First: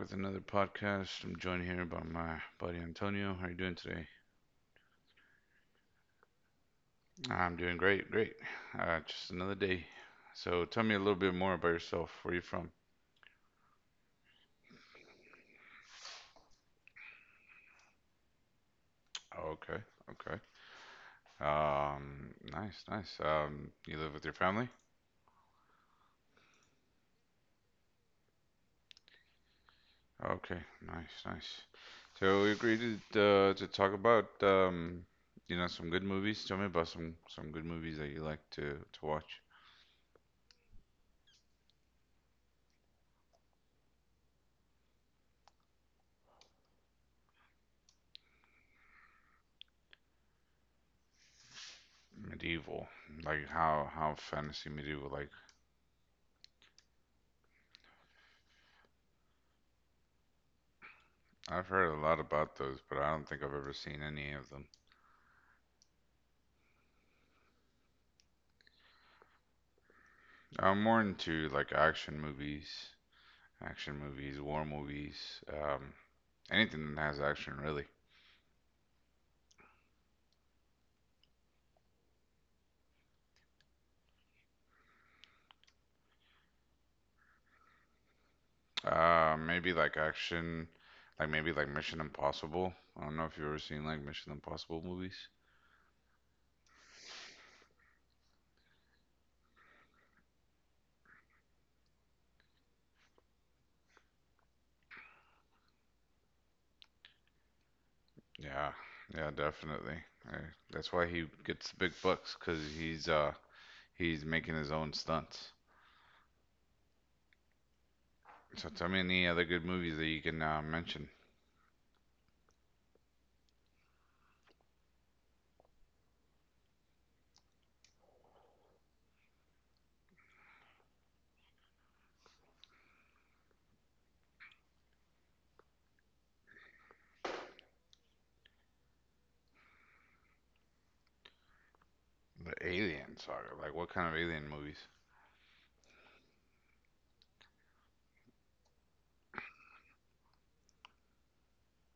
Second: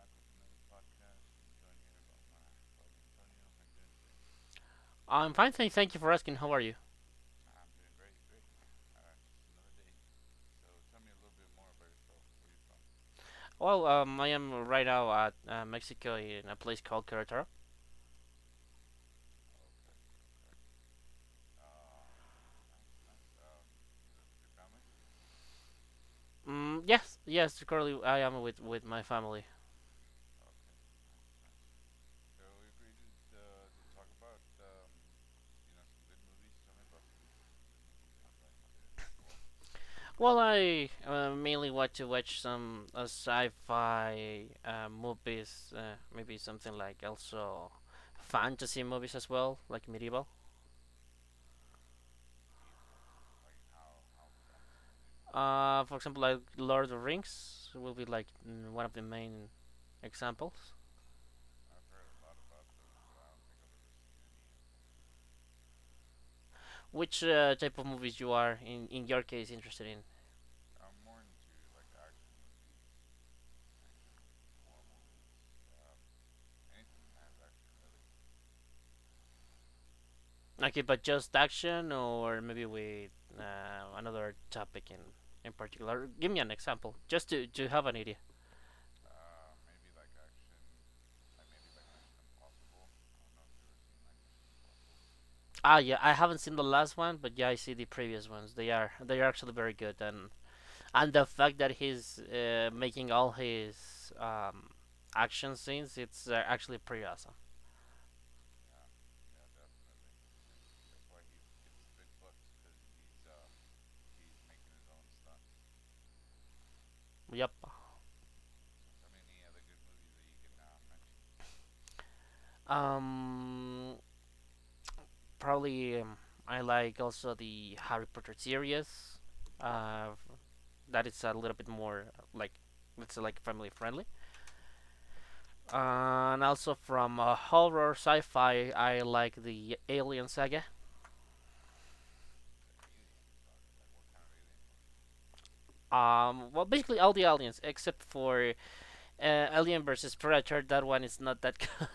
with another podcast. I'm joined here by my buddy Antonio. How are you doing today? I'm fine, thank you for asking. How are you? I'm doing great, great. Just another day. So tell me a little bit more about yourself. Where are you from? Well, I am right now at Mexico in a place called Querétaro. Oh, okay, okay. Nice, nice. You live with your family? Mm, yes, yes, currently I am with my family. Okay, nice, nice. So we agreed to talk about you know, some good movies. Tell me about some good movies that you like to watch. Well, I mainly want to watch some sci-fi movies, maybe something like also fantasy movies as well, like medieval. Medieval, like how fantasy medieval, like For example, like Lord of the Rings will be like one of the main examples. I've heard a lot about those, but I don't think I've ever seen any of them. Which type of movies you are in your case interested in? I'm more into like action movies, war movies, um, anything that has action really. Okay, but just action or maybe with another topic in particular. Give me an example, just to have an idea. Maybe like action, like maybe like Mission Impossible. I don't know if you've ever seen like Mission Impossible movies. Yeah, I haven't seen the last one, but yeah, I see the previous ones. They are actually very good, and the fact that he's making all his action scenes, it's actually pretty awesome. Yeah, yeah, definitely. Uh, That's why he gets the big bucks, cause he's making his own stunts. Yep. So tell me any other good movies that you can mention. Um, probably I like also the Harry Potter series. Uh, that is a little bit more like, let's say, like family friendly. And also from horror sci-fi, I like the Alien saga. The Alien saga, like what kind of alien movies? Well, basically all the aliens except for Alien versus Predator. That one is not that good.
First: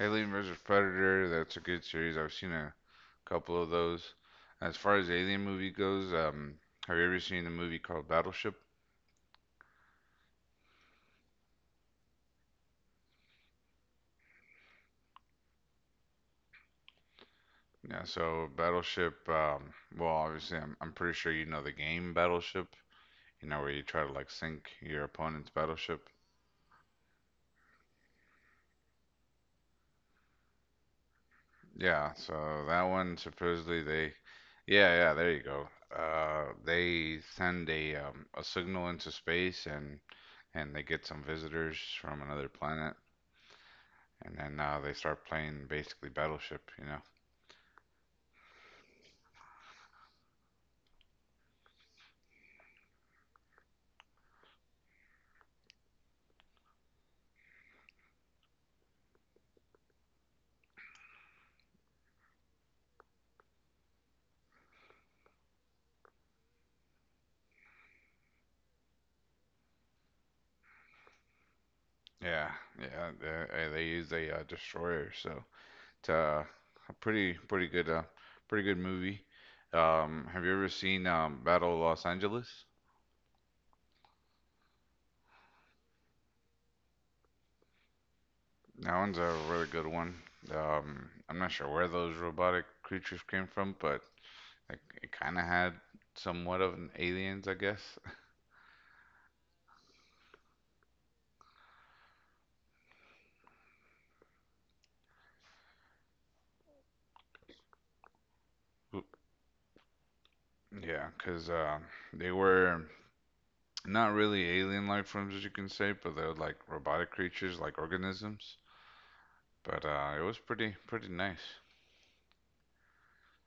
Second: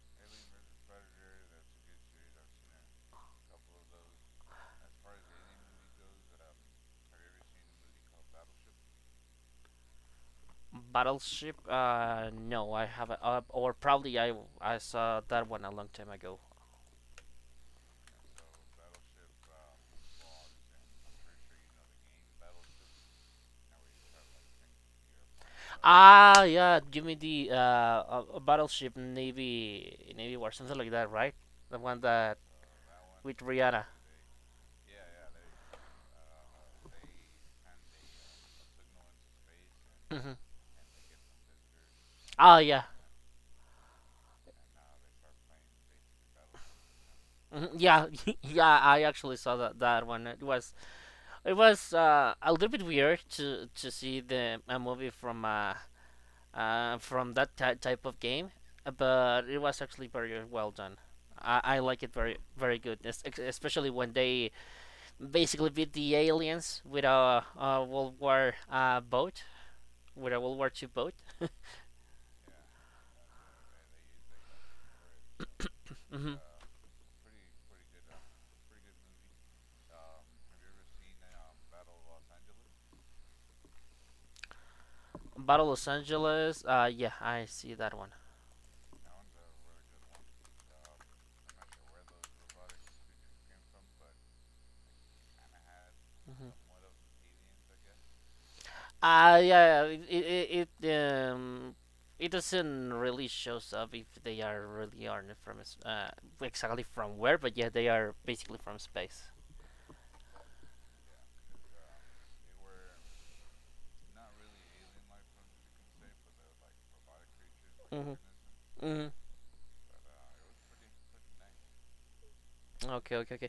Alien vs. Predator, that's a good series. I've seen a couple of those. As far as Alien movie goes, have you ever seen the movie called Battleship? Battleship. No, I haven't. Or probably I saw that one a long time ago. Yeah, so Battleship, well, obviously, I'm pretty sure you know the game Battleship, you know, where you try to like sink your opponent's battleship. Yeah, give me the Battleship Navy War, something like that, right? The one Yeah, that so that one with supposedly Rihanna. they, yeah, yeah, there you go. They send a signal into space and they get some visitors from another Oh yeah. planet and then they start playing basically Battleship, you know. Mhm, yeah, yeah. I actually saw that one. It was a little bit weird to see the a movie from that type of game, but it was actually very well done. I like it very very good, especially when they basically beat the aliens with a World War boat, with a World War II boat. Yeah, yeah. They use a destroyer, so it's Hmm. A pretty good pretty good movie. Have you ever seen Battle of Los Angeles? Battle Los Angeles. Yeah, I see that one. That one's a really good one. I'm not sure where those robotic creatures came from, but like, it kind of had Hmm. somewhat of an aliens, I guess. Yeah, yeah, it doesn't really shows up if they are really aren't from exactly from where, but yeah, they are basically from space. Yeah, because they were not really alien life forms as you can say, but they're like robotic creatures, like Hmm. organisms. Hmm. But it was pretty nice. Okay, okay, okay.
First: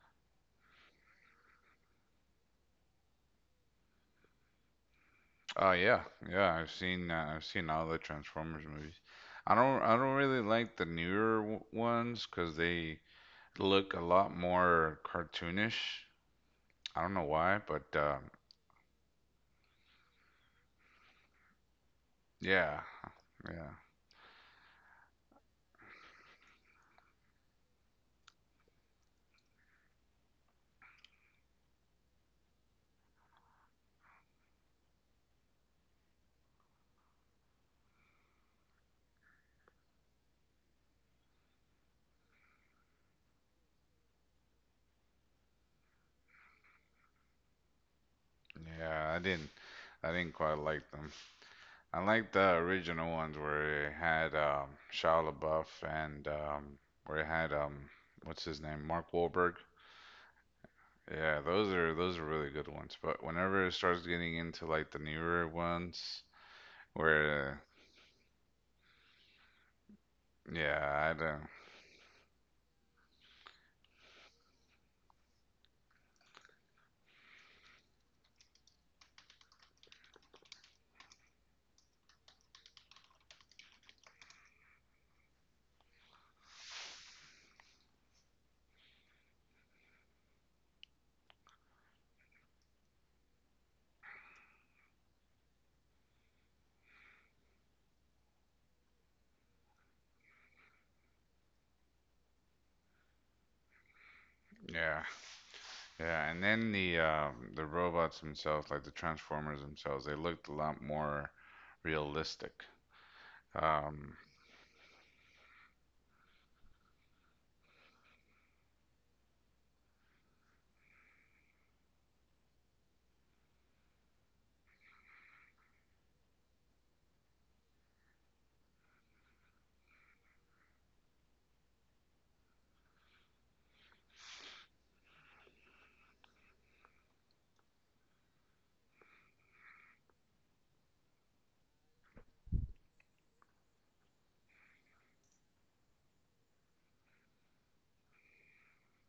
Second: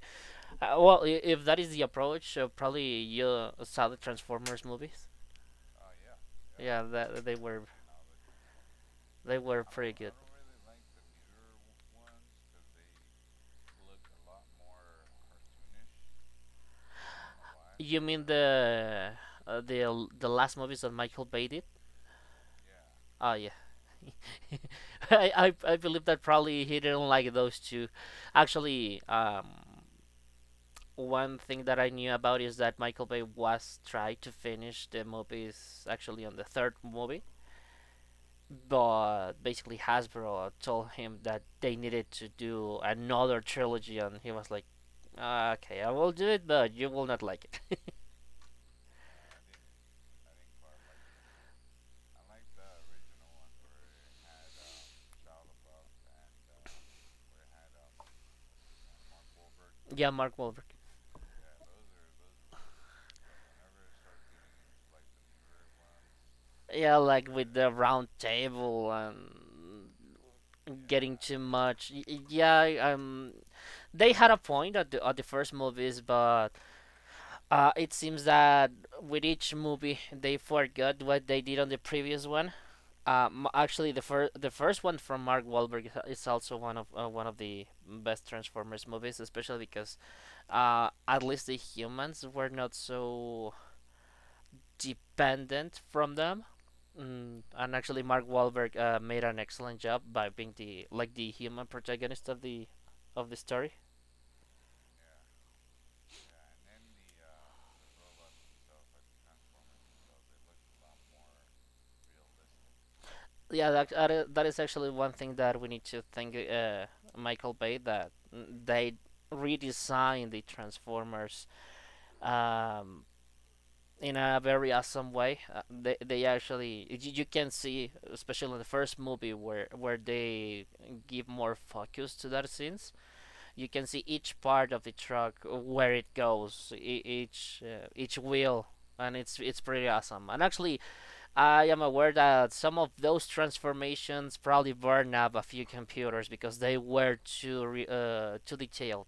Well, if that is the approach, probably you saw the Transformers movies. Uh, yeah, yeah. Yeah, that they I've were seen all the Transformers movies. they I were don't pretty I good. don't really like the newer ones because they look a lot more cartoonish. I don't know why, but You mean the last movies that Michael Bay did? yeah, Oh yeah. yeah, I believe that probably he didn't like those two. Actually, one thing that I knew about is that Michael Bay was trying to finish the movies actually on the third movie, but basically Hasbro told him that they needed to do another trilogy, and he was like, "Ah, okay, I will do it, but you will not like it." yeah. I didn't quite like them. I like the original ones where it had Shia LaBeouf and where it had what's his name, Mark Wahlberg. Yeah, Mark Wahlberg. Yeah, those are really good ones. But whenever it starts getting into like the newer ones, Yeah, like with where the round table and yeah, I getting too don't, much. Yeah, they had a point at the first movies, but it seems that with each movie they forgot what they did on the previous one. Actually, the first one from Mark Wahlberg is also one of the best Transformers movies, especially because at least the humans were not so dependent from them. And actually, Mark Wahlberg made an excellent job by being the, like, the human protagonist of the story. yeah, yeah, and then the robots themselves, like the Transformers themselves, they looked a lot more realistic. Yeah, that that Um, i- that is actually one thing that we need to thank Michael Bay, that they redesigned the Transformers um, in a very awesome way. They actually, you can see, especially in the first movie, where they give more focus to that scenes, you can see each part of the truck where it goes, each wheel, and it's pretty awesome. And actually, I am aware that some of those transformations probably burned up a few computers because they were too detailed.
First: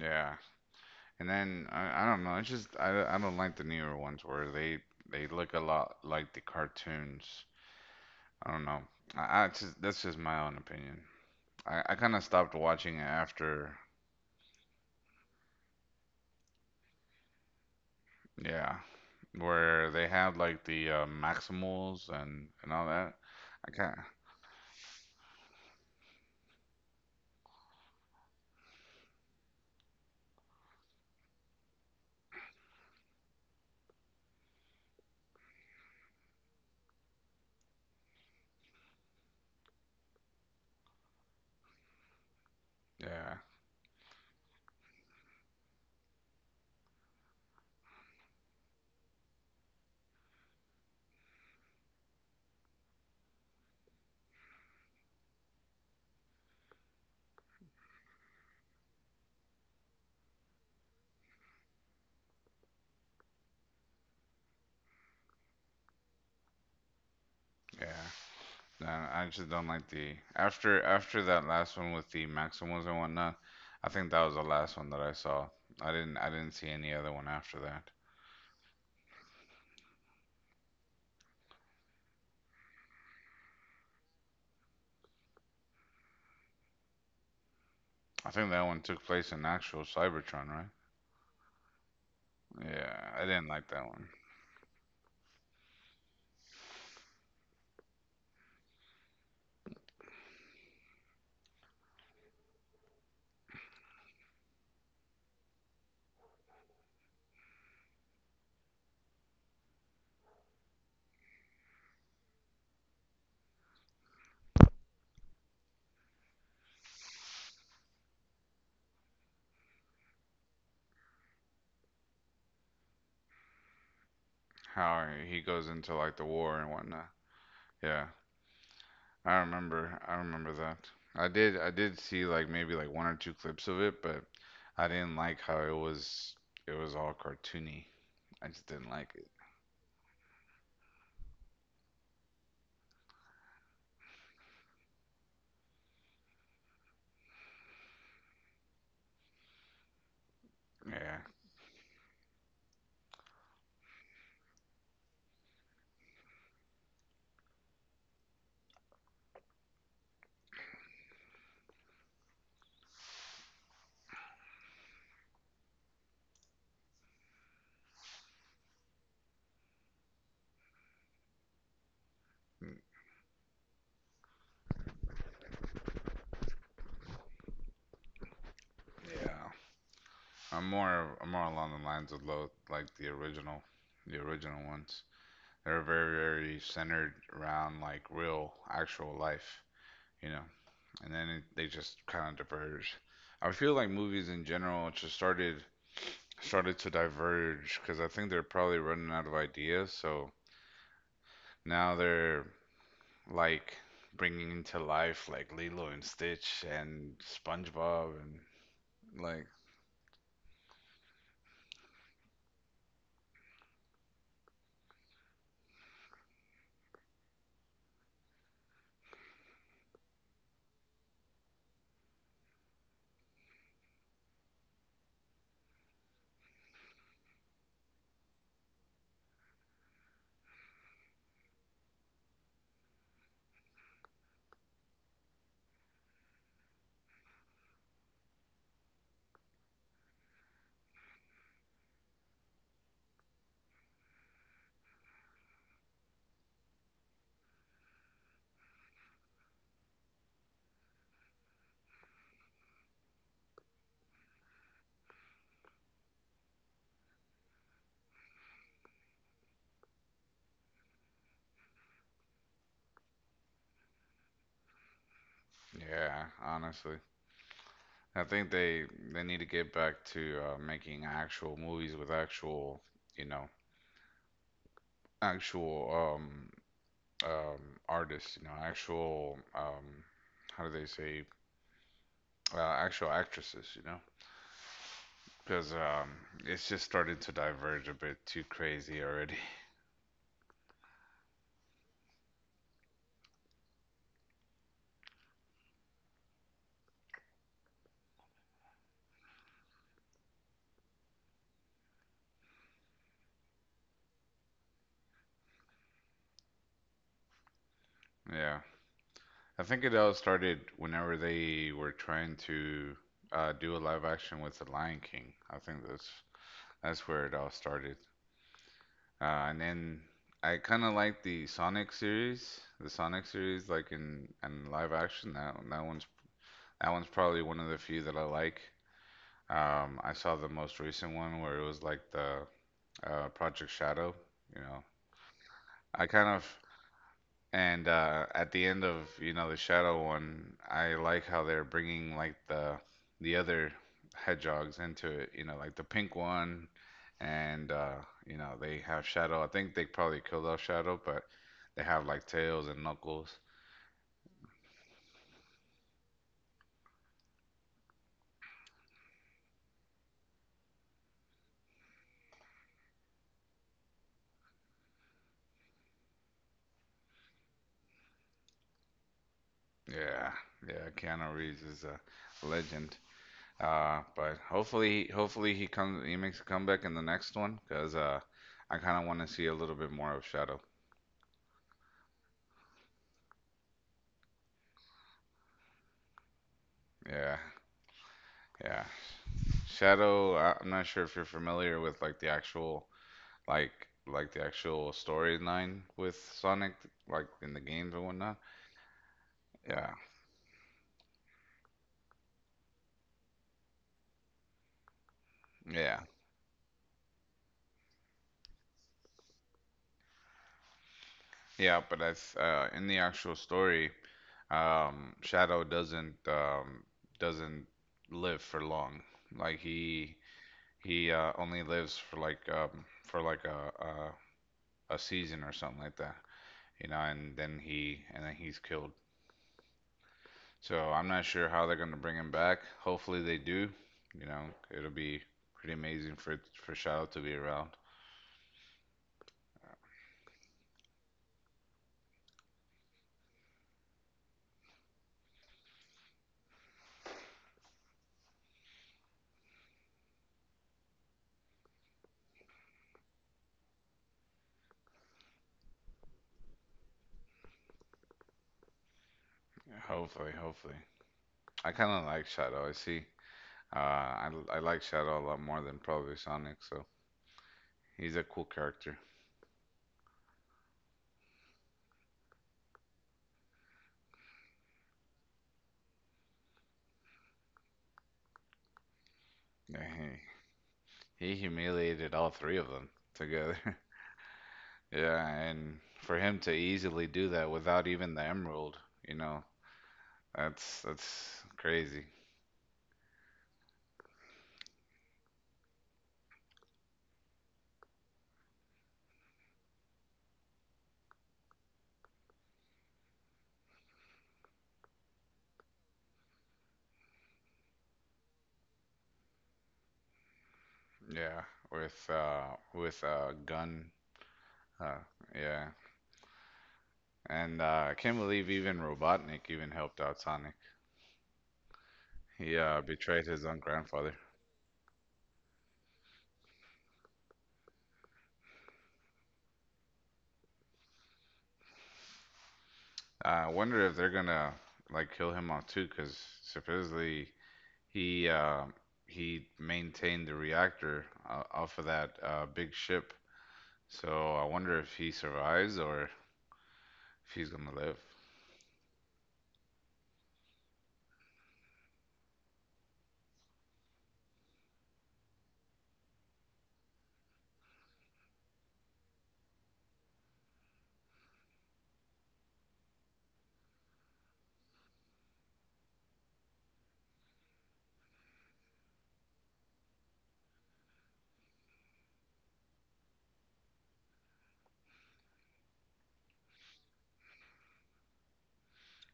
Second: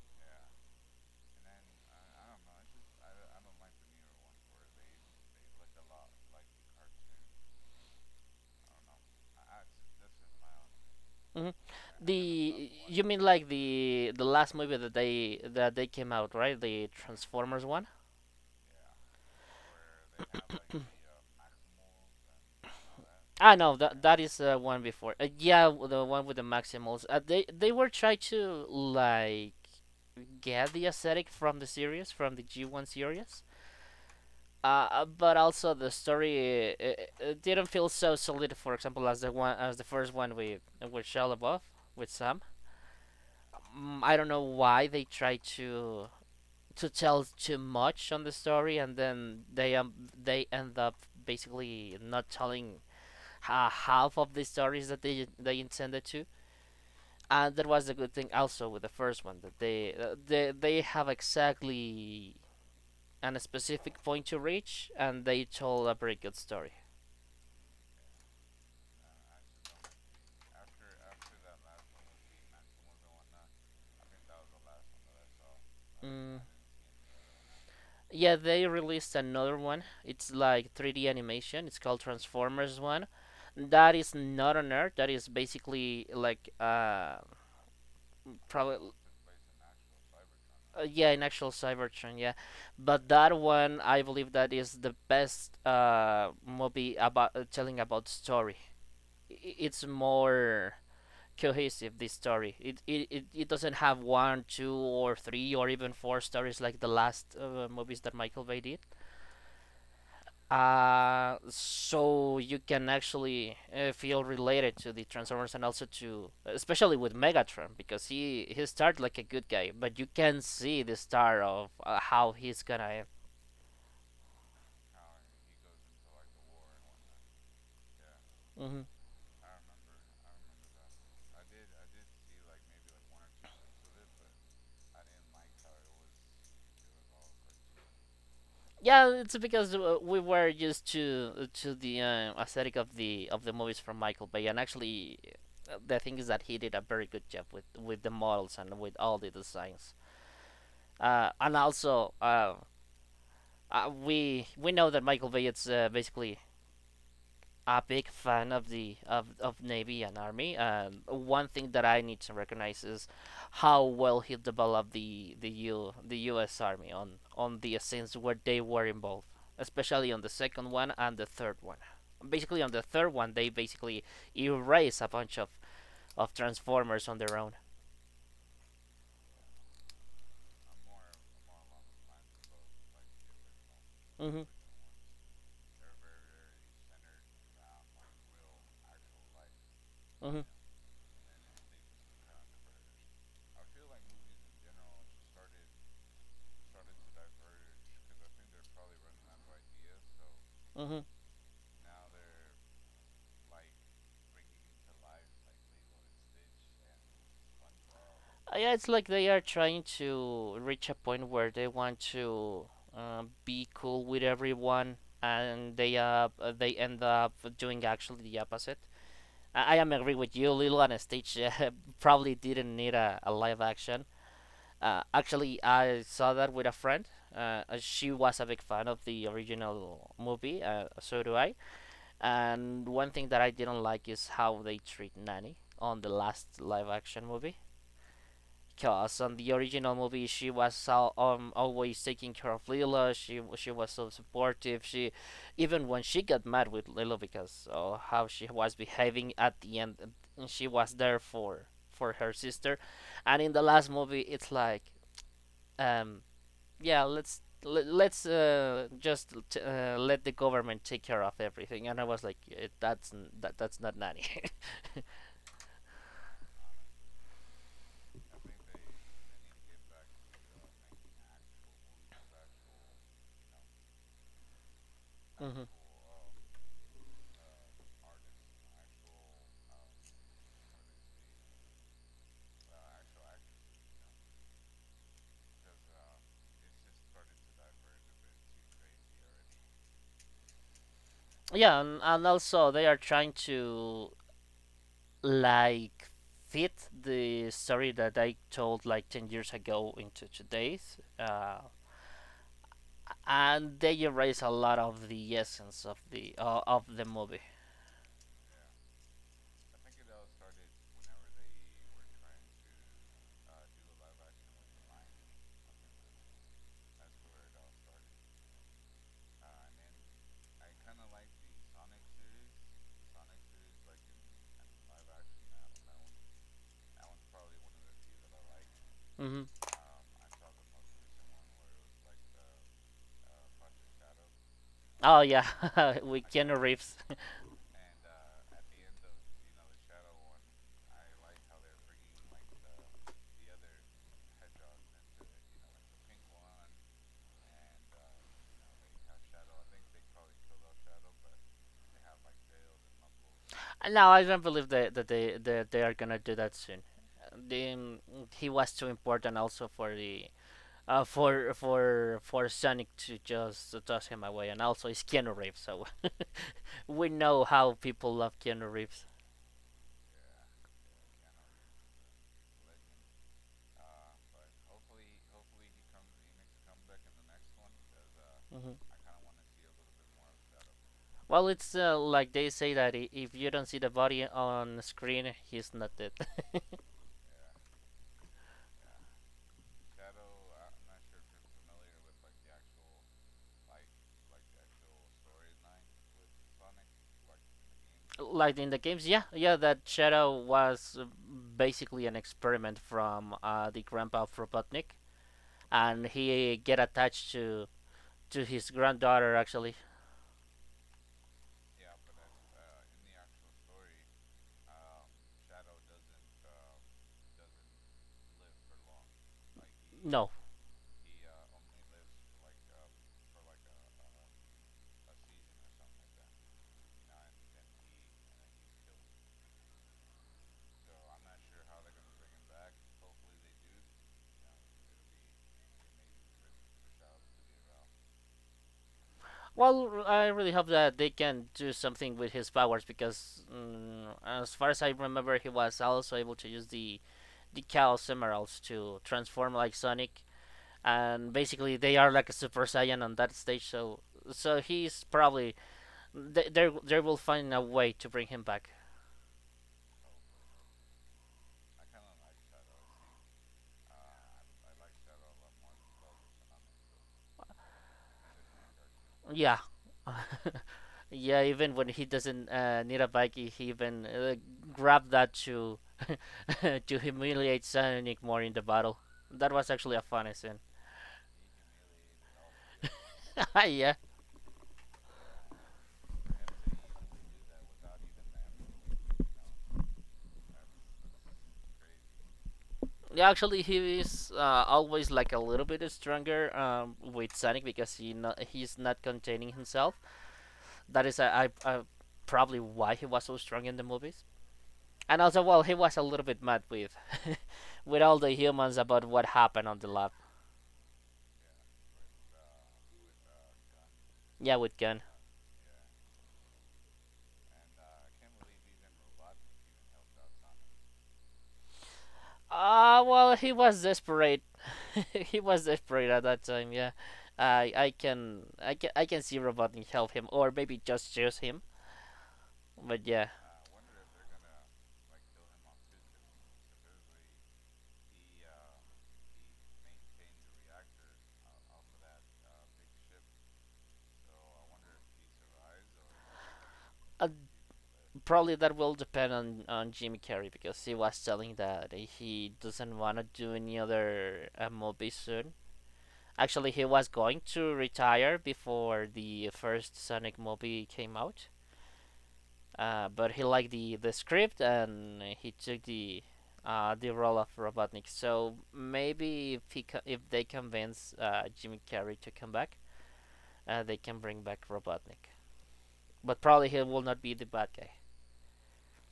yeah. And then I don't know. It's just I don't like the newer ones where they look a lot like the cartoons. I don't know. I just that's just my own opinion. Hmm. I kind of stopped The watching you mean like after the last movie that they came out, right? The Transformers one? yeah, where they have like the Maximals and all that. I No, can't. that is one before. Yeah, the one with the Maximals. They were trying to, like, get the aesthetic from the series, from the G1 series. But also the story, didn't feel so solid, for example, as the one, as the first one with Shia LaBeouf, with Sam. Yeah, I don't know why they tried to tell too much on the story, and then they end up basically not telling half of the stories that they intended to. And that was a good thing also with the first one, that they have exactly and a specific point to reach, and they told a pretty good story. yeah. No, I just don't like the after that last one with the Maximals and whatnot. I think that was the last one that I saw. I didn't I Mm, didn't see any other one after that. yeah, they released another one. It's like 3D animation. It's called Transformers One. That is not on Earth. That is basically like I think that one probably, took place in actual Cybertron, right? Yeah, in actual Cybertron, yeah. But Yeah, I that didn't like one, that I one. believe that is the best movie about telling about story. It's more cohesive, this story. It doesn't have one, two, or three, or even four stories like the last movies that Michael Bay did, so you can actually feel related to the Transformers, and also to, especially with Megatron, because he started like a good guy, but you can see the star of, how he's gonna end. How he goes into like the war and whatnot. Yeah, Hmm. I remember. I remember that. I did. I did see like maybe like one or two clips of it, but I didn't like how it was. It was all cartoony. I just didn't like Yeah, it. it's because we were used to the aesthetic of the movies from Michael Bay, and actually, the thing is that he did a very good job with the models and with all the designs. Yeah, And also, we know that Michael Bay is basically a big fan of Navy and Army. One thing that I need to recognize is how well he developed the U.S. Army on the scenes where they were involved, especially on the second one and the third one. Basically, on the third one, they basically erase a bunch of Transformers on their own. Yeah. I'm more. I'm more along the lines of like the Hmm. original ones. They're very, very centered around like real, actual life. You Hmm. know. And then it, they just kind of diverge. I feel like movies in general just started to diverge because I think they're probably running out of ideas. So Hmm. now they're like bringing into life like Lilo and Stitch and SpongeBob and Yeah, it's like they are like trying to reach a point where they want to be cool with everyone, and they end up doing actually the opposite. I am agree with you. Lilo and Stitch, probably didn't need a live action. Actually, I saw that with a friend. She was a big fan of the original movie. So do I. And one thing that I didn't like is how they treat Nanny on the last live action movie. Cause on the original movie, she was so, always taking care of Lila. She was so supportive. She, even when she got mad with Lila because of how she was behaving at the end, she was there for her sister. And in the last movie, it's like, um, yeah, let's just let the government take care of everything. And I was like, "Eh, that's that's not Nanny." yeah, honestly. I think they need to get back to making actual movies with actual, you know, Hmm. actual um artists, you know, actual how do they say actual actresses, you know, because it's just starting to diverge a bit too crazy already. Yeah, and also they are trying to, like, fit the story that I told like 10 years ago into today's, and they erase a lot of the essence of the movie. Yeah, I think it all started whenever they were trying to do a live action with The Lion King. I think that's where it all started, and then I kind of like the Sonic series, like in and live action. That that one's probably one of the few that I like. Hmm. I saw the most recent one where it was like the Project Shadow, you know, Oh yeah, I with kind of Keanu Reeves. and at the end of you know the Shadow one, I like how they're bringing like the other hedgehogs into it. You know, like the pink one, and you know they have Shadow. I think they probably killed off Shadow, but they have like Tails and Knuckles. No, I don't believe that, that they are gonna do that soon. The, um, he was too important also for the for Sonic to just toss him away, and also it's Keanu Reeves, so we know how people love Keanu Reeves. Yeah, yeah. Keanu Reeves is a legend. But hopefully, hopefully he comes. He makes a comeback in the next one because I Hmm. kind of want to see a little bit more of Shadow. Well, it's like they say that if you don't see the body on screen, he's not dead. Yeah. Yeah. Shadow, I'm not sure if you're familiar with like like the actual storyline with Sonic, like in the games and whatnot. Like in the games, yeah, yeah, that Yeah. Shadow was basically an experiment from the grandpa of Robotnik, Yeah. and he get attached to his granddaughter actually. Yeah, but that's in the actual story, Shadow doesn't live for long. Like he No. Only lives for like a season or something like that. You know, and then he and then he's killed. So I'm not sure how they're going to bring him back. Hopefully they do. You know, it'll be pretty amazing for Shadow to be around. Well, I really hope that they can do something with his powers because, as far as I remember, he was also able to use the Chaos Emeralds to transform like Sonic, and basically they are like a super saiyan on that stage. So he's probably, they will find a way to bring him back. Yeah, hopefully, hopefully. I kind of like Shadow. I see. I like Shadow a lot more than probably Sonic. So he's a cool character. Yeah, yeah. Even when he doesn't need a bike, he even grabbed that to to humiliate Sonic more in the battle. That was Yeah, actually a funny scene. He humiliated all three of them together. Yeah. Yeah, and for him to easily do that without even the Emerald, you know, that's crazy. Yeah, actually, he is always like a little bit stronger with Sonic because he's not containing himself. That is, I probably why he was so strong in the movies. And also, well, he was a little bit mad with, with all the humans about what happened on the lab. Yeah, with gun. Yeah, with Uh, Gun. yeah, and I can't believe even Robotnik even helped out Sonic. He betrayed Well, his he own was grandfather. desperate. He was desperate at that time. Yeah, I can see Robotnik help him, or maybe just choose him. But yeah, I wonder if they're gonna like kill him off too, because supposedly he uh, he maintained the reactor off of that big ship. So I wonder if he survives or if uh, he's gonna live. probably that will depend on Jimmy Carrey because he was telling that he doesn't want to do any other movie soon. Actually, he was going to retire before the first Sonic movie came out. But he liked the script and he took the role of Robotnik. So maybe if if they convince Jimmy Carrey to come back, they can bring back Robotnik. But probably he will not be the bad guy.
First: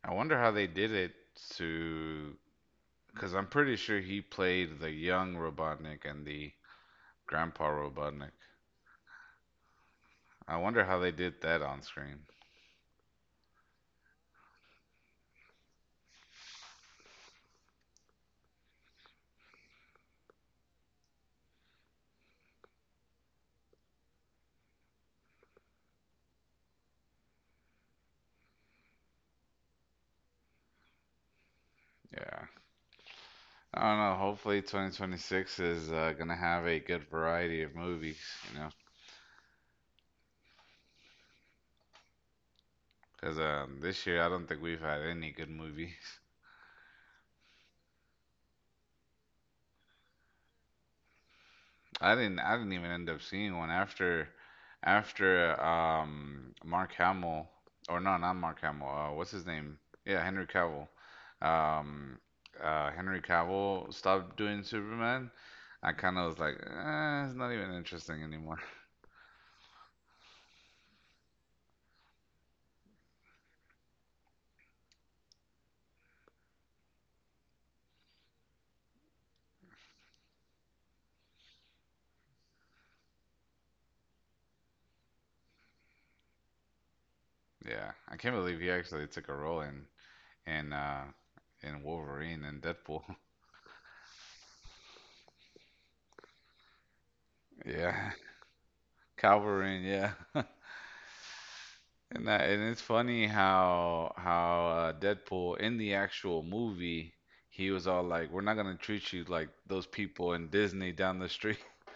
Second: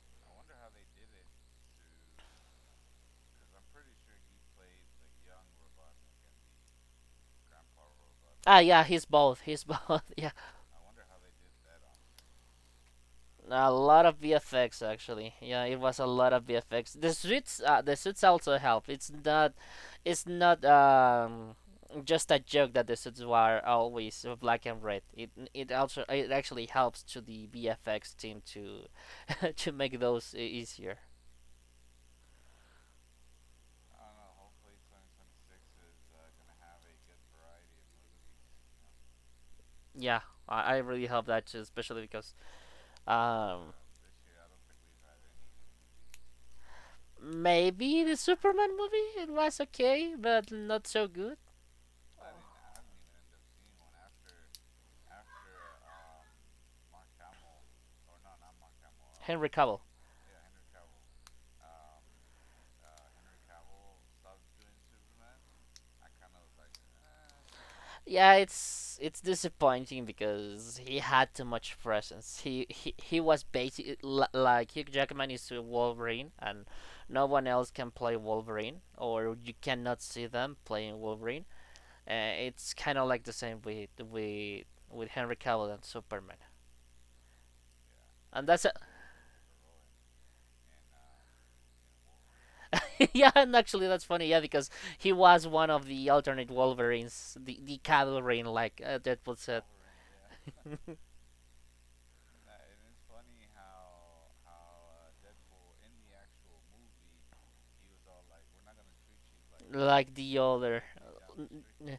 I wonder how they did it to, because I'm pretty sure he played the young Robotnik and the grandpa Robotnik. Ah, yeah, he's both. He's both. Yeah, I wonder how they did that on screen. a lot of VFX actually. Yeah, it was a lot of VFX. The suits also help. It's not just a joke that the suits were always black and red. It also it actually helps to the VFX team to to make those easier. Yeah. I don't know. Hopefully, 2026 is gonna have a good variety of movies, you know, Yeah, I really hope that too, especially because because um this year I don't think we've had any good movies. maybe the Superman movie it was okay but not so good. I didn't. I didn't even end up seeing one after, after Mark Hamill, or no, not Mark Hamill. What's Henry his Cavill. name? Yeah, Henry Cavill. Um, Henry Cavill stopped doing Superman. I kind of was like, eh, it's not even interesting Yeah, anymore. it's disappointing because he had too much presence. He was like Hugh Jackman is a Wolverine, and no one else can play Wolverine, or you cannot see them playing Wolverine. It's kind of like the same with with Henry Cavill and Superman. Yeah, I can't And believe that's he a, actually took a role in and uh and Wolverine and Deadpool. yeah, and actually that's funny, yeah, because he was one of the alternate Wolverines, the Yeah. cavalry, like Deadpool said, Calverine, yeah. And that, and it's funny how how Deadpool in the actual movie he was all like, "We're not gonna treat you like those like people the in other. Disney down the street." Yeah,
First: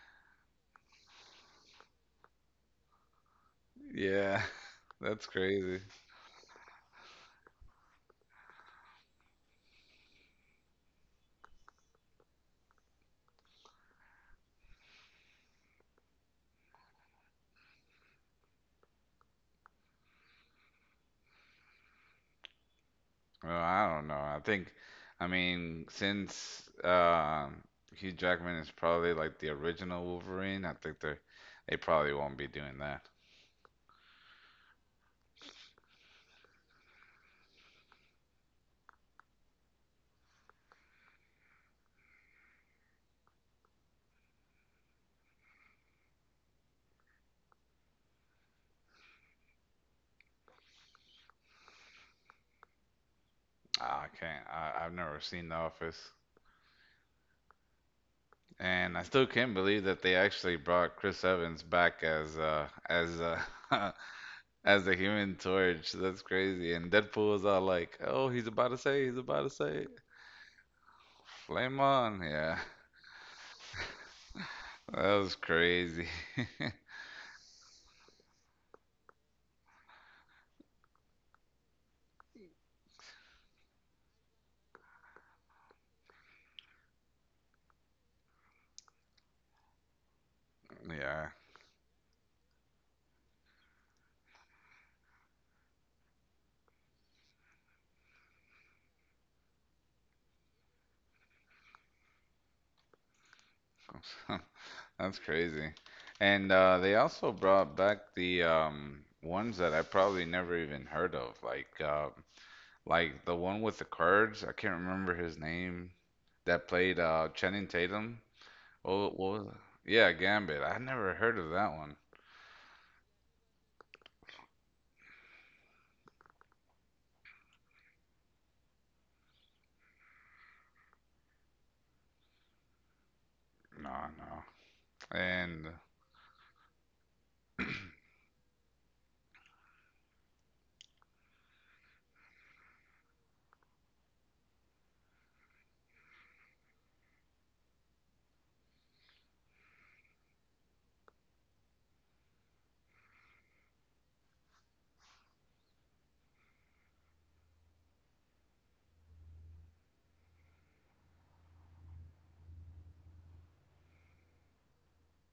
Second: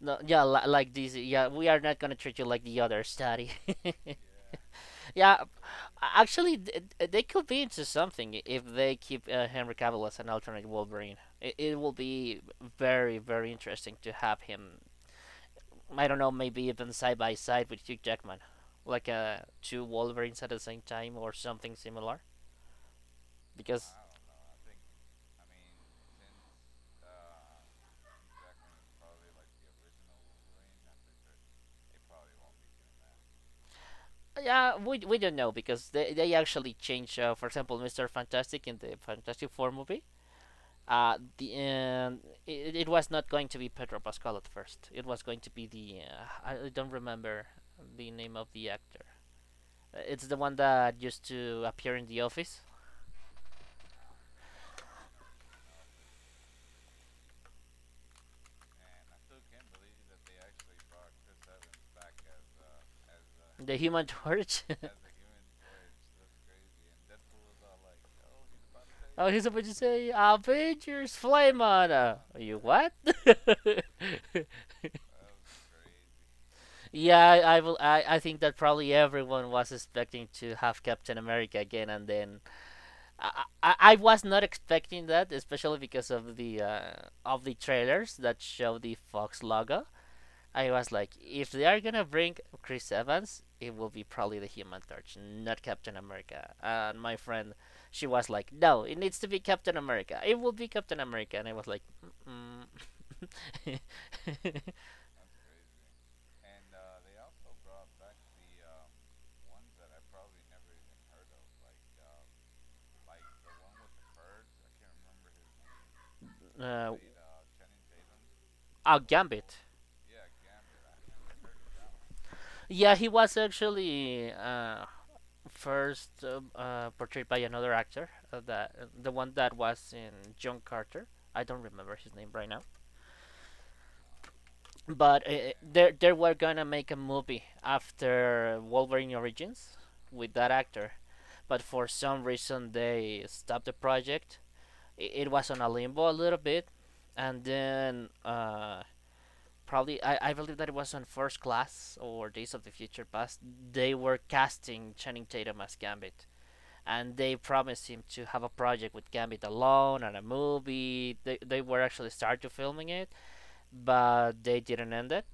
no, yeah, like this. Yeah, we are not gonna treat you like the other study. Yeah, that's Yeah, crazy. actually, they could be into something if they keep Henry Cavill as an alternate Wolverine. It will be very, very interesting to have him. I don't know, maybe even side by side with Hugh Jackman, like two Wolverines at the same time or something similar. Well, Because I don't know. I think, I mean, since Hugh Jackman is probably like the original Wolverine, I think they probably won't be doing that. yeah, we don't know because they actually changed. For example, Mister Fantastic in the Fantastic Four movie the it was not going to be Pedro Pascal at first. It was going to be the I don't remember the name of the actor. It's the one that used to appear in The Office, Ah, I can't. I've never seen The Office. And I still can't believe that they actually brought Chris Evans back as the Human Torch. As as the Human Torch. That's crazy. And Deadpool was all like, "Oh, he's about to say, he's about he's to about to say, save oh, it. he's about to say Avengers flame Flame on. On!" Yeah, You what? that was crazy. Yeah, I think that probably everyone was expecting to have Captain America again, and then I was not expecting that, especially because of the trailers that show the Fox logo. I was like, Yeah, if they are gonna bring Chris Evans, it will be probably the Human Torch, not Captain America. And my friend, she was like, no, it needs to be Captain America. It will be Captain America, and I was like, mm -mm. that's crazy. And they also brought back the ones that I probably never even heard of, like the one with the cards. I can't remember his name that uh, played Channing Tatum. oh, Oh, what was Gambit. it? Yeah, Gambit. I never heard of that one. Yeah, he was actually first portrayed by another actor, that the one that was in John Carter. I don't remember his name right now, No, no. but And they were gonna make a movie after Wolverine Origins with that actor, but for some reason they stopped the project. It was on a limbo a little bit, and then probably I believe that it was on First Class or Days of the Future Past. They were casting Channing Tatum as Gambit, and they promised him to have a project with Gambit alone and a movie. They were actually started filming it, but they didn't end it.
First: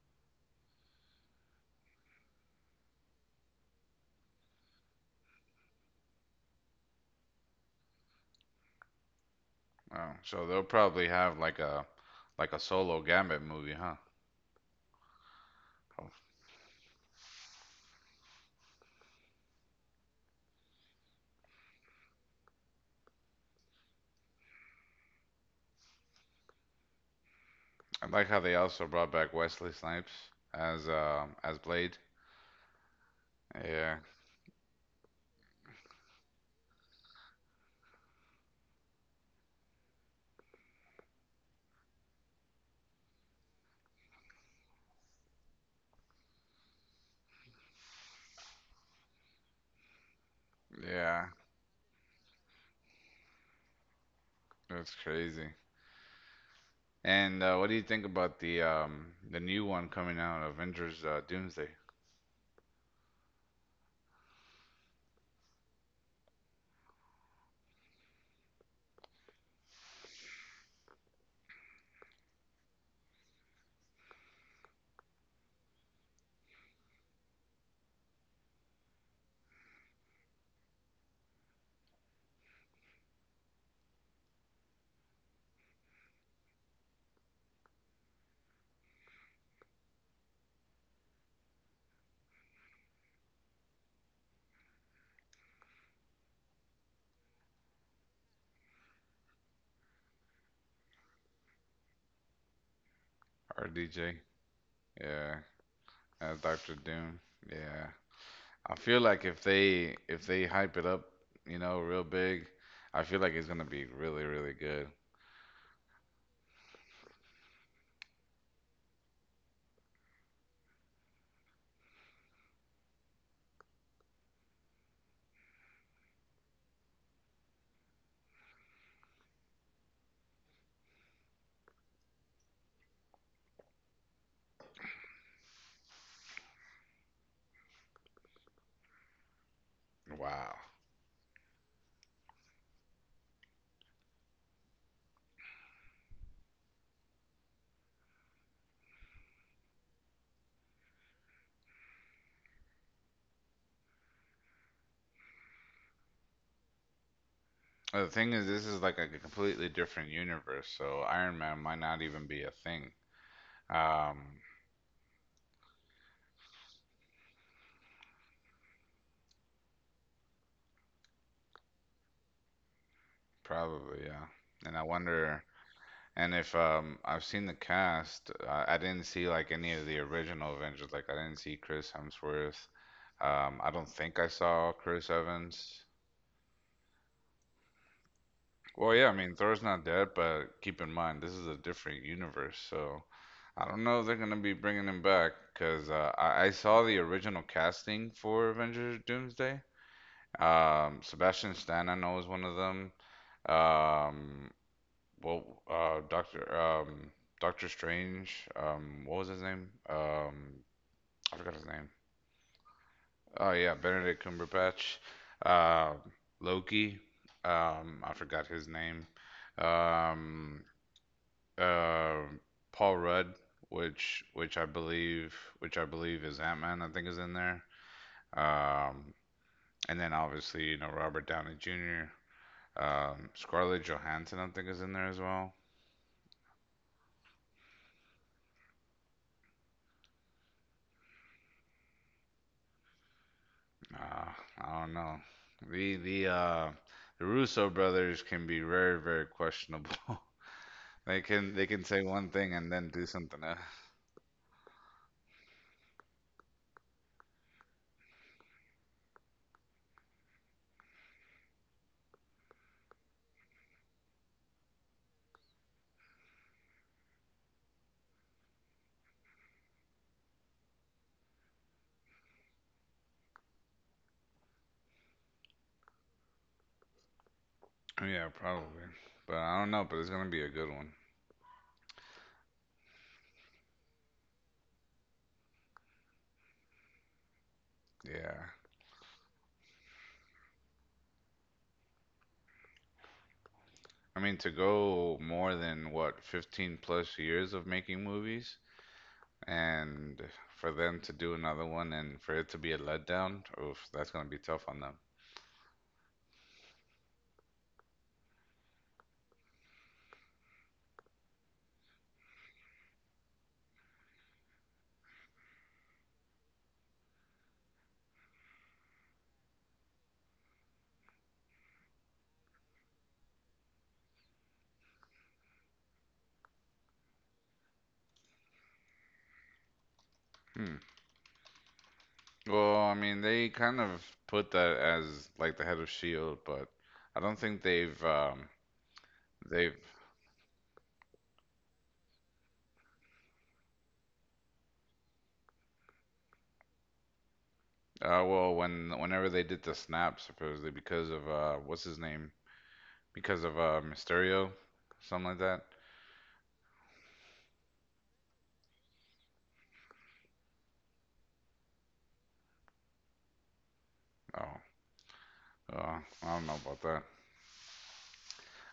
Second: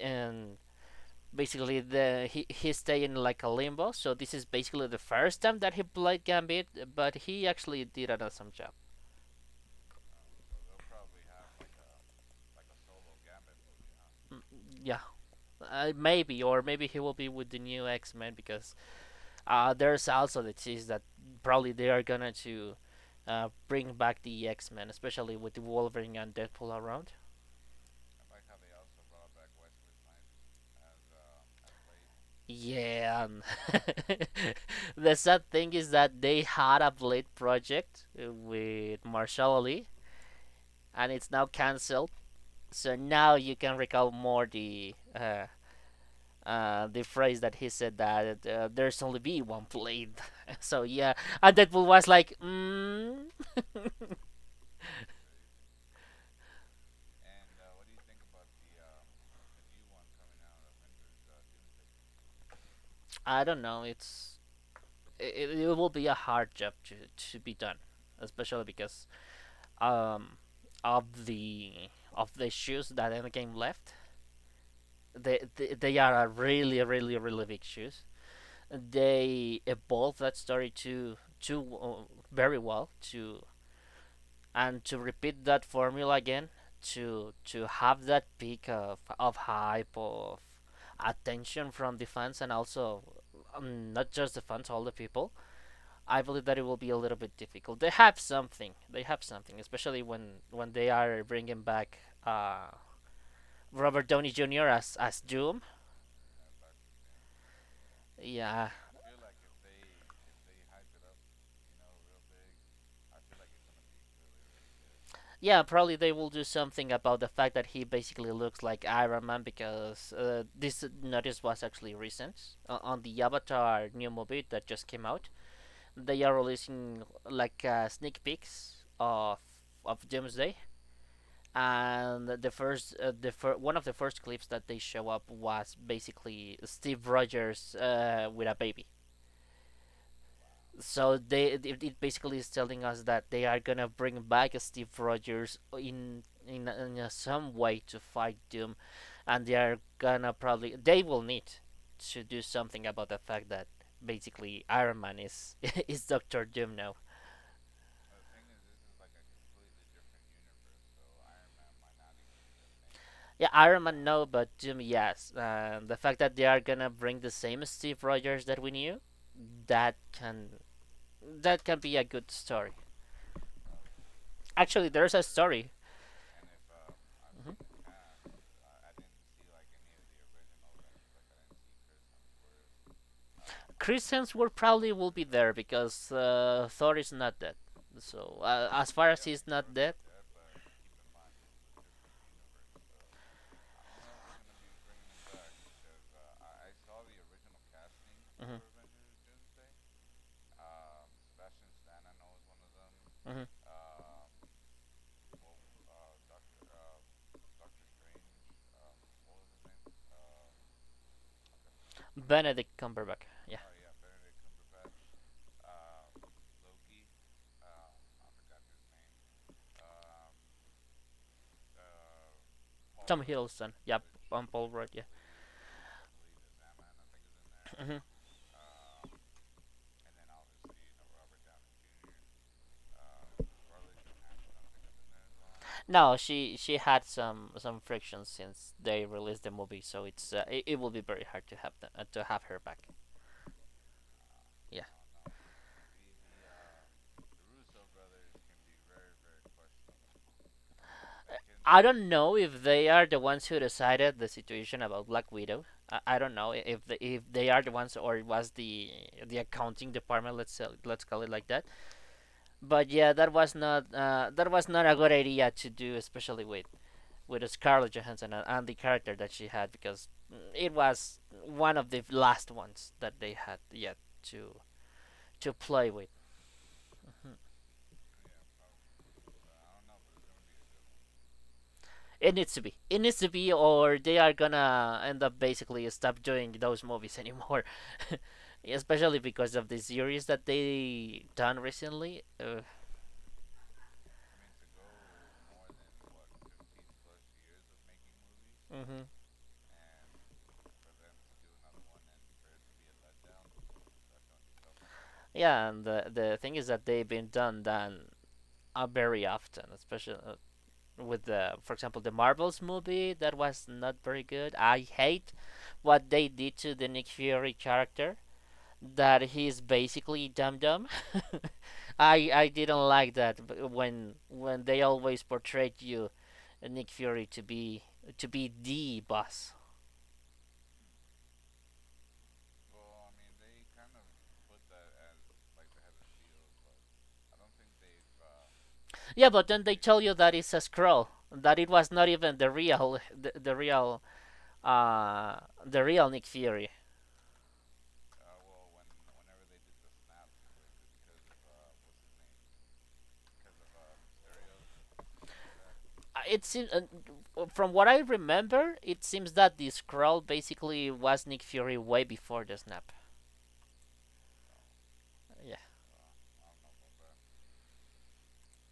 And basically, the he stayed in like a limbo. So this is basically the first time that he played Gambit, but he actually did an awesome job. oh, so they'll probably have like a solo Gambit movie, huh? Mm, yeah, Oh, maybe or maybe he will be with the new X Men because there's also the tease that probably they are gonna to. Bring back the X Men, especially with Wolverine and Deadpool around. I like how they also brought back Wesley Snipes as Blade. Yeah. And Yeah, the sad thing is that they had a Blade project with Marshall Ali, and it's now cancelled. So now you can recall more the phrase that he said that there's only be one Blade. So yeah, yeah, and Deadpool was like, mm, that's crazy. And what do you think about the new one coming out, Avengers Doomsday? I don't know. It's it will be a hard job to be done, especially because um of the of the shoes that Endgame left. They are a really really really big shoes. They evolved that story to very well to and to repeat that formula again to have that peak of hype of attention from the fans and also not just the fans, all the people. I believe that it will be a little bit difficult. They have something, they have something, especially when they are bringing back uh Robert RDJ. Downey Jr. As Yeah, Doom. Doctor Doom. Yeah. Yeah. I feel like if they hype it up, you know, real big, I feel like it's gonna be really, really good. Yeah, probably they will do something about the fact that he basically looks like Iron Man because this notice was actually recent on the Avatar new movie that just came out. They are releasing like sneak peeks of Doomsday, and the first one of the first clips that they show up was basically Steve Rogers with a baby, Wow. so they, it basically is telling us that they are gonna bring back Steve Rogers in a, some way to fight Doom, and they are gonna probably they will need to do something about the fact that basically Iron Man is is Doctor Doom now. The thing is, this is like a completely different universe, so Iron Man might not even be a thing. Yeah, Iron Man no, Um, but Doom yes. The fact that they are gonna bring the same Steve Rogers that we knew, that can that can be a good story. Probably, yeah. And I Actually, there's a wonder, story. and if I've seen the cast, I didn't see like any of the original Avengers. Like I didn't see Chris Hemsworth. I don't Chris think I Hemsworth saw probably Chris will be there Evans. because Thor is not dead. So as Well, yeah, far I as mean, he's Thor's not not dead, dead, but keep in mind, this is a different universe, so I don't know if they're gonna be bringing him back, 'cause I saw the original casting for mhm. Avengers Doomsday. Sebastian Stan, I know, is one of them. Mhm. Um, Doctor, Doctor Strange, what was his name? I forgot his name. Benedict Cumberbatch, Oh yeah. yeah, Benedict Cumberbatch, uh, Loki. I forgot his name. Um, um Paul Tom Rudd, Hiddleston, yeah, which on which I Paul Rudd, yeah. believe which I believe is Ant Man, I think is in there. Mhm. Um, and then obviously you know Robert Downey Jr. Scarlett Johansson, I think is in there as well. No, she had some friction since they released the movie, so it's it will be very hard to have the, to have her back. Uh, I Yeah. don't know. The the uh the Russo brothers can be very questionable. They can they I can say don't one know thing if and they then are do the something ones else. who decided the situation about Black Widow. I don't know if the, if they are the ones or it was the accounting department. Let's say, let's call it like that. But yeah, that was not a good idea to do, especially with Scarlett Johansson and the character that she had because it was one of the last ones that they had yet to to play with. Hmm. Yeah, probably. But I don't know. But it's gonna be a good one. It needs to be. It needs to be, or they are gonna end up basically stop doing those movies anymore. Yeah. Especially because of the series that they done recently. I mean, to go more than what, 15 plus years of making movies, hmm and for them to do another one and for it to be a letdown, oof, that's going to be tough on them. Yeah, and the thing is that they've been done done very often, especially with the, for example, the Marvels movie that was not very good. I hate what they did to the Nick Fury character. That he's basically Dum Dum. I didn't like that when they always portrayed you, Nick Fury, to be the boss. Hmm. Well, I mean, they kind of put that as like the head of Shield, but I don't think they've um Yeah, but then they've they tell you that it's a scroll, that it was not even the real the real uh the real Nick Fury. uh well whenever they did the snap supposedly because of what's his name? Because of Mysterio, something like that. It seems from what I remember, it seems that the scroll basically was Nick Fury way before the snap. Oh, Yeah, uh, I don't know about that.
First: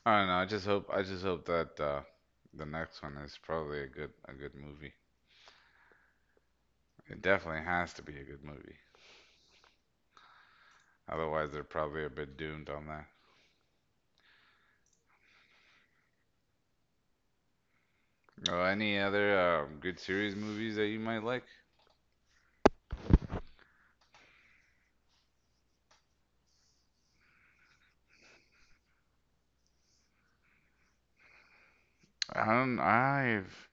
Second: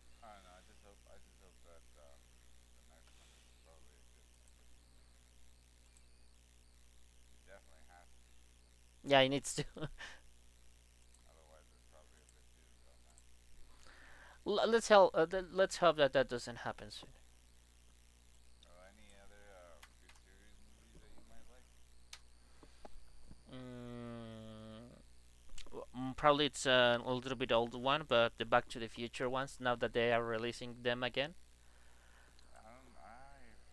I don't know. I just hope. I just hope that the next one is probably a good movie. It definitely has to be a good movie. yeah, he needs to. Otherwise, they're probably a bit doomed on that. Let's help. Let's hope that that doesn't happen soon. Oh, any other good series movies that you might like? Mm, mm, probably it's a little bit old one, but the Back to the Future ones. Now that they are releasing them again, I don't. I've.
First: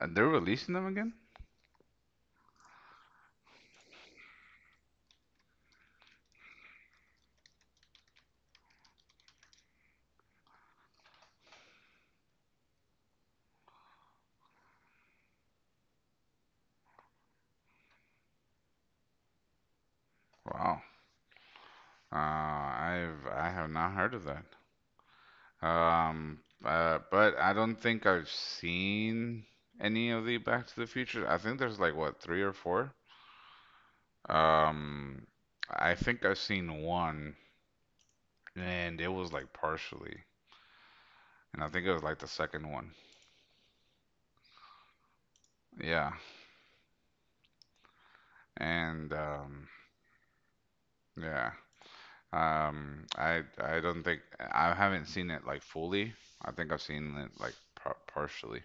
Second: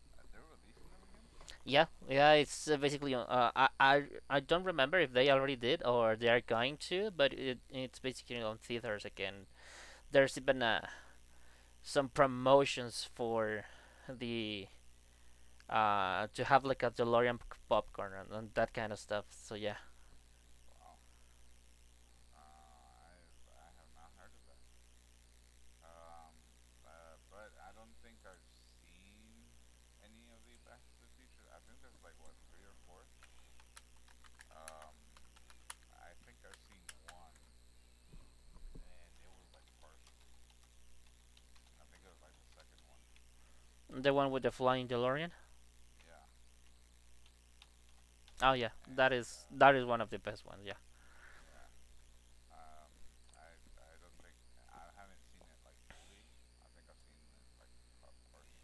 They're releasing them again? yeah, yeah, it's basically. I I don't remember if they already did or they are going to, but it's basically on theaters again. There's even some promotions for the to have like a DeLorean popcorn and that kind of stuff. So yeah, Wow. I've. I have not heard of that. Um. But I don't think I've seen any of the Back to the Future. I think there's like what three or four. Um. I think I've seen one and it was like partially, and I think it was like the second one. the one with the flying DeLorean. Yeah, Oh yeah, and um, that is one of the best ones. Yeah. yeah, I don't think I haven't seen it like fully. I think I've seen it like partially.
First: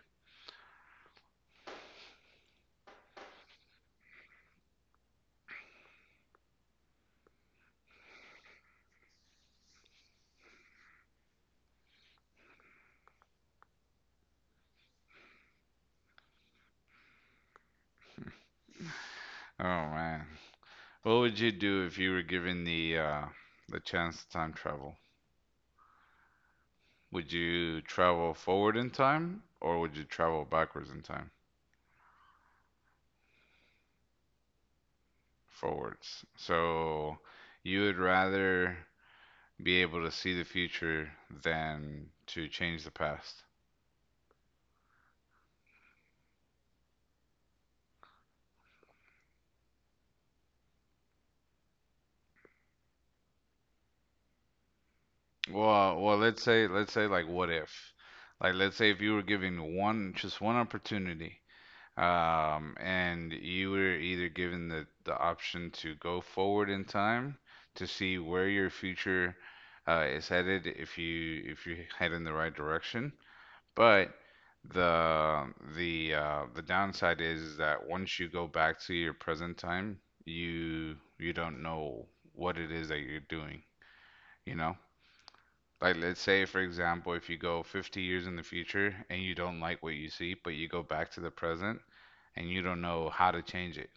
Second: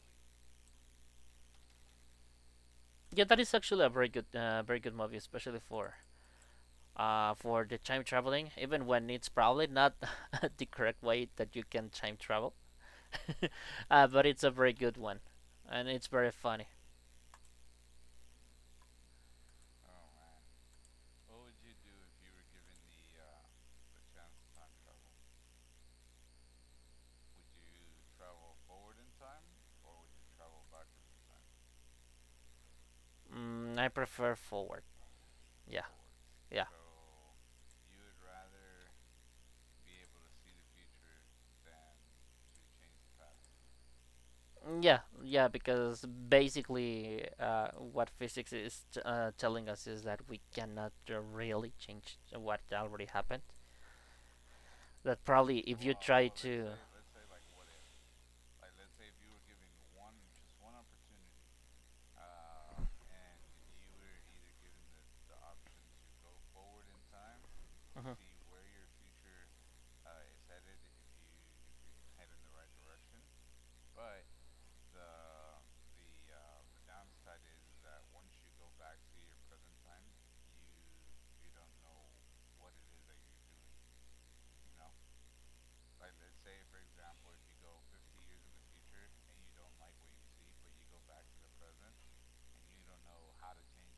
Yeah, that is actually a very good, very good movie, especially for the time traveling. Even when it's probably not the correct way that you can time travel, but it's a very good one, and it's very funny. Oh man, what would you do if you were given the chance to time travel? Would you travel forward in time or would you travel backwards in time? Mm, I prefer Forward. Yeah, Forwards. yeah, So you would rather be able to see the future than to change the past. mm, yeah, yeah. Because basically, what physics is telling us is that we cannot really change what already happened. That probably if you Well, well, try let's say to. let's say like what if? Like let's say if you were given one just one opportunity and you were either given the option to go forward in time to Mhm. see where your future is headed if you head in the right direction. But the downside is that once you go back to your present time, you don't know what it is that you're doing, you know? Like let's say for example, if you go 50 years in the future and you don't like what you see, but you go back to the present and you don't know how to change it.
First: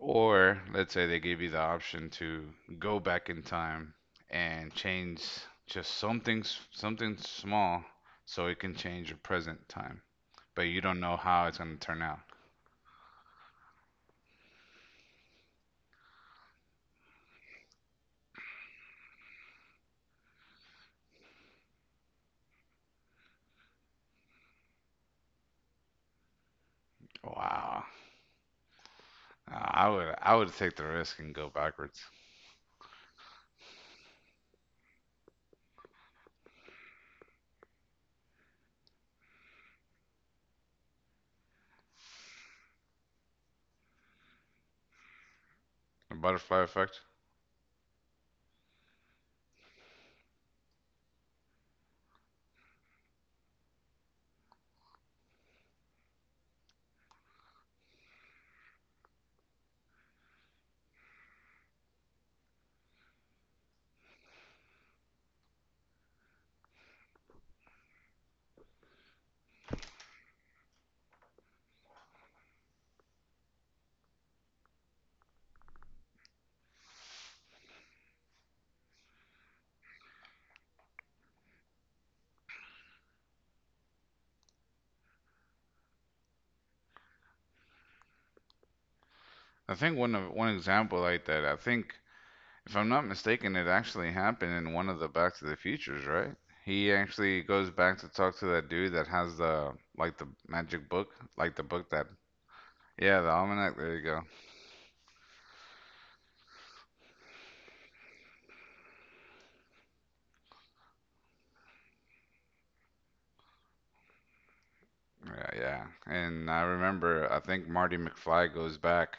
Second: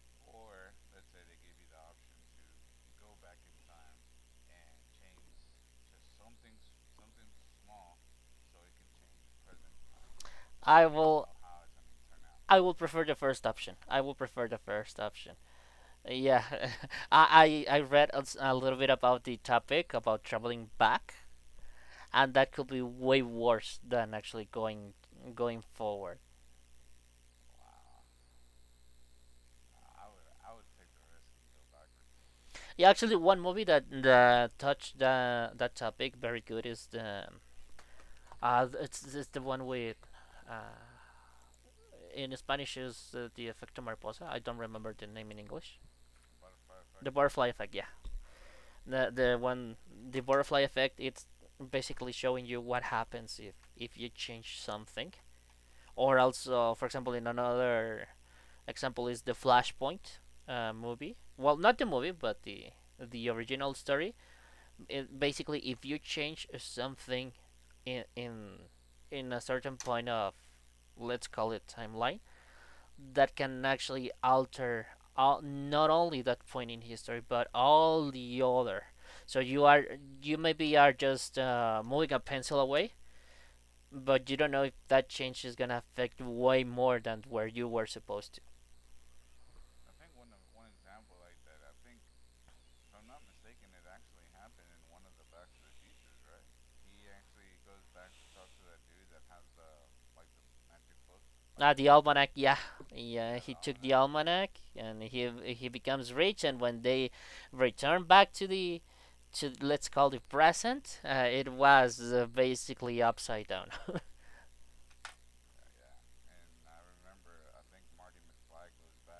Or let's say they give you the option to go back in time and change just something something small so it can change your present time, but you I don't know will. how it's going to turn out. I will prefer the first option. I will prefer the first option. Yeah, I read a, a little bit about the topic about traveling back, and that could be way worse than actually going going forward. Wow. I would take the risk and go backwards. Yeah, actually, one movie that that touched the that topic very good is the it's the one with uh in Spanish is the Efecto Mariposa. I don't remember the name in English. The butterfly effect. The butterfly effect, yeah. The one the butterfly effect. It's basically showing you what happens if you change something. Or also, for example, in another example is the Flashpoint movie. Well, not the movie, but the original story. It, basically, if you change something in in in a certain point of let's call it timeline, that can actually alter all, not only that point in history but all the other, so you are you maybe are just moving a pencil away but you don't know if that change is gonna affect way more than where you were supposed to. I think one example like that. I think if I'm not mistaken, it actually happened in one of the Back to the Futures, right? He actually goes back to talk to that dude that has the like the magic book, like the Ah, the book that, almanac, yeah. yeah, the Yeah, he almanac. took the There you go. almanac and he becomes rich, and when they return back to the to let's call it present, it was basically upside down, Yeah, yeah. And I remember, I think Marty McFly goes back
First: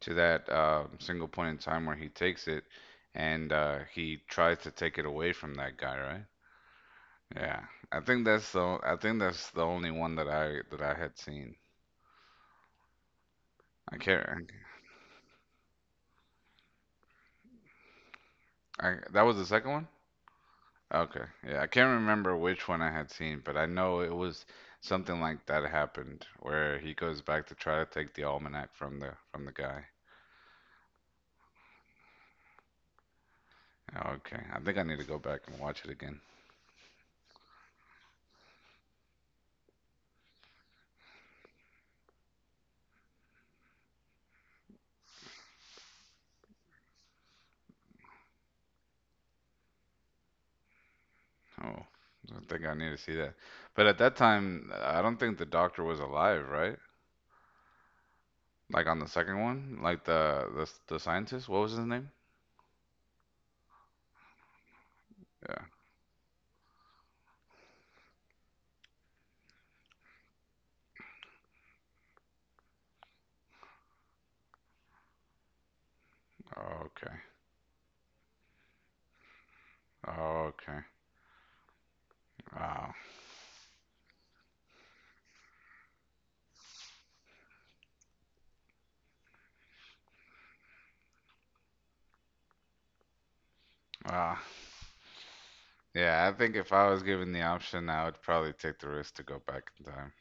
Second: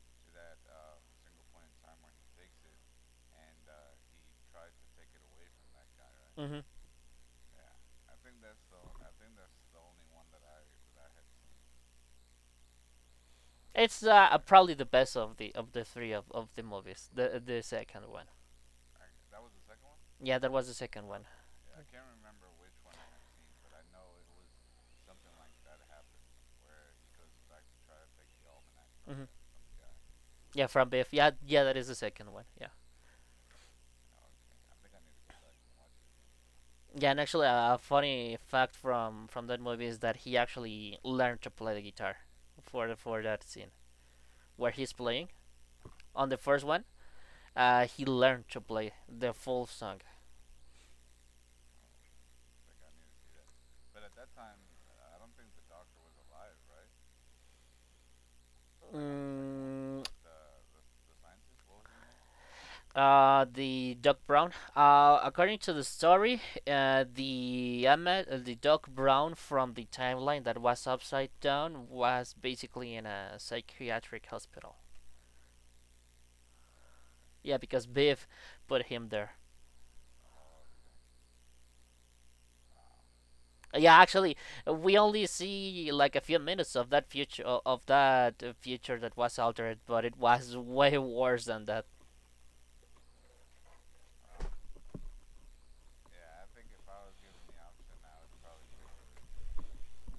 to that single point in time where he takes it, and he tries to take it away from that guy, right? right? Hmm. Yeah. I think that's the. I think that's the only one that I had seen. I It's can't. probably the best of the three of the movies. The second one. That was the second one. Yeah, that was the second Okay. one. Yeah, I can't remember which one I had seen, but I know it was something like that happened where he goes back to try to take the almanac from the Mm-hmm. from the guy. Yeah, from Biff. Yeah, yeah, that is the second one. Yeah. Oh, okay, I think I need to go back and watch it again. Yeah, and actually, a funny fact from that movie is that he actually learned to play the guitar for the, for that scene where he's playing on the first one. He learned to play the full song. Oh, I think I need to see that. But at that time, I don't think the doctor was alive, right? Like on the second one, Mm, like the scientist. What was his name? The Doc Brown. According Yeah. to the story, the Doc Brown from the timeline that was upside down was basically in a psychiatric hospital. Okay. Yeah, because Biff put him there. Okay. Wow. Yeah, actually, we only see like a few minutes of that future of that future that was altered, but it was way worse than that. Wow. Yeah, I think if I was given the option, I would probably take the risk to go back in time.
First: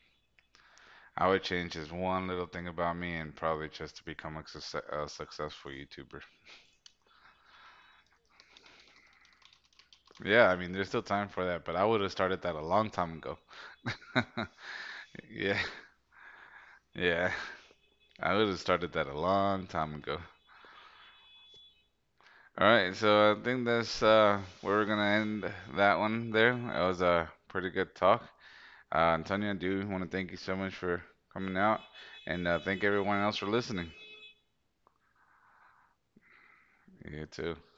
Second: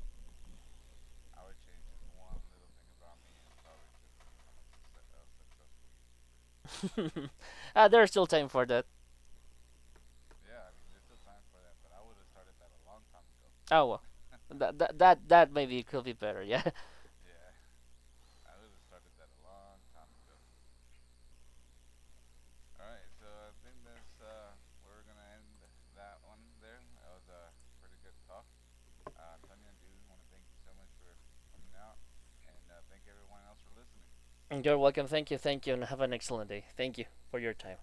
I would change just one little thing about me and probably just to become a, success a successful YouTuber. There's still time for that. Yeah, I mean, there's still time for that, but I would have started that a long time ago. Oh well, that that Yeah. maybe could be better. Yeah. Yeah, I would have started that a long time ago. All right, so I think that's where we're gonna end that one there. That was a pretty good talk. Antonio, I do want to thank you so much for coming out, and thank everyone else for listening. You're welcome. Thank you. Thank you. And have an excellent day. Thank you You for your too. time.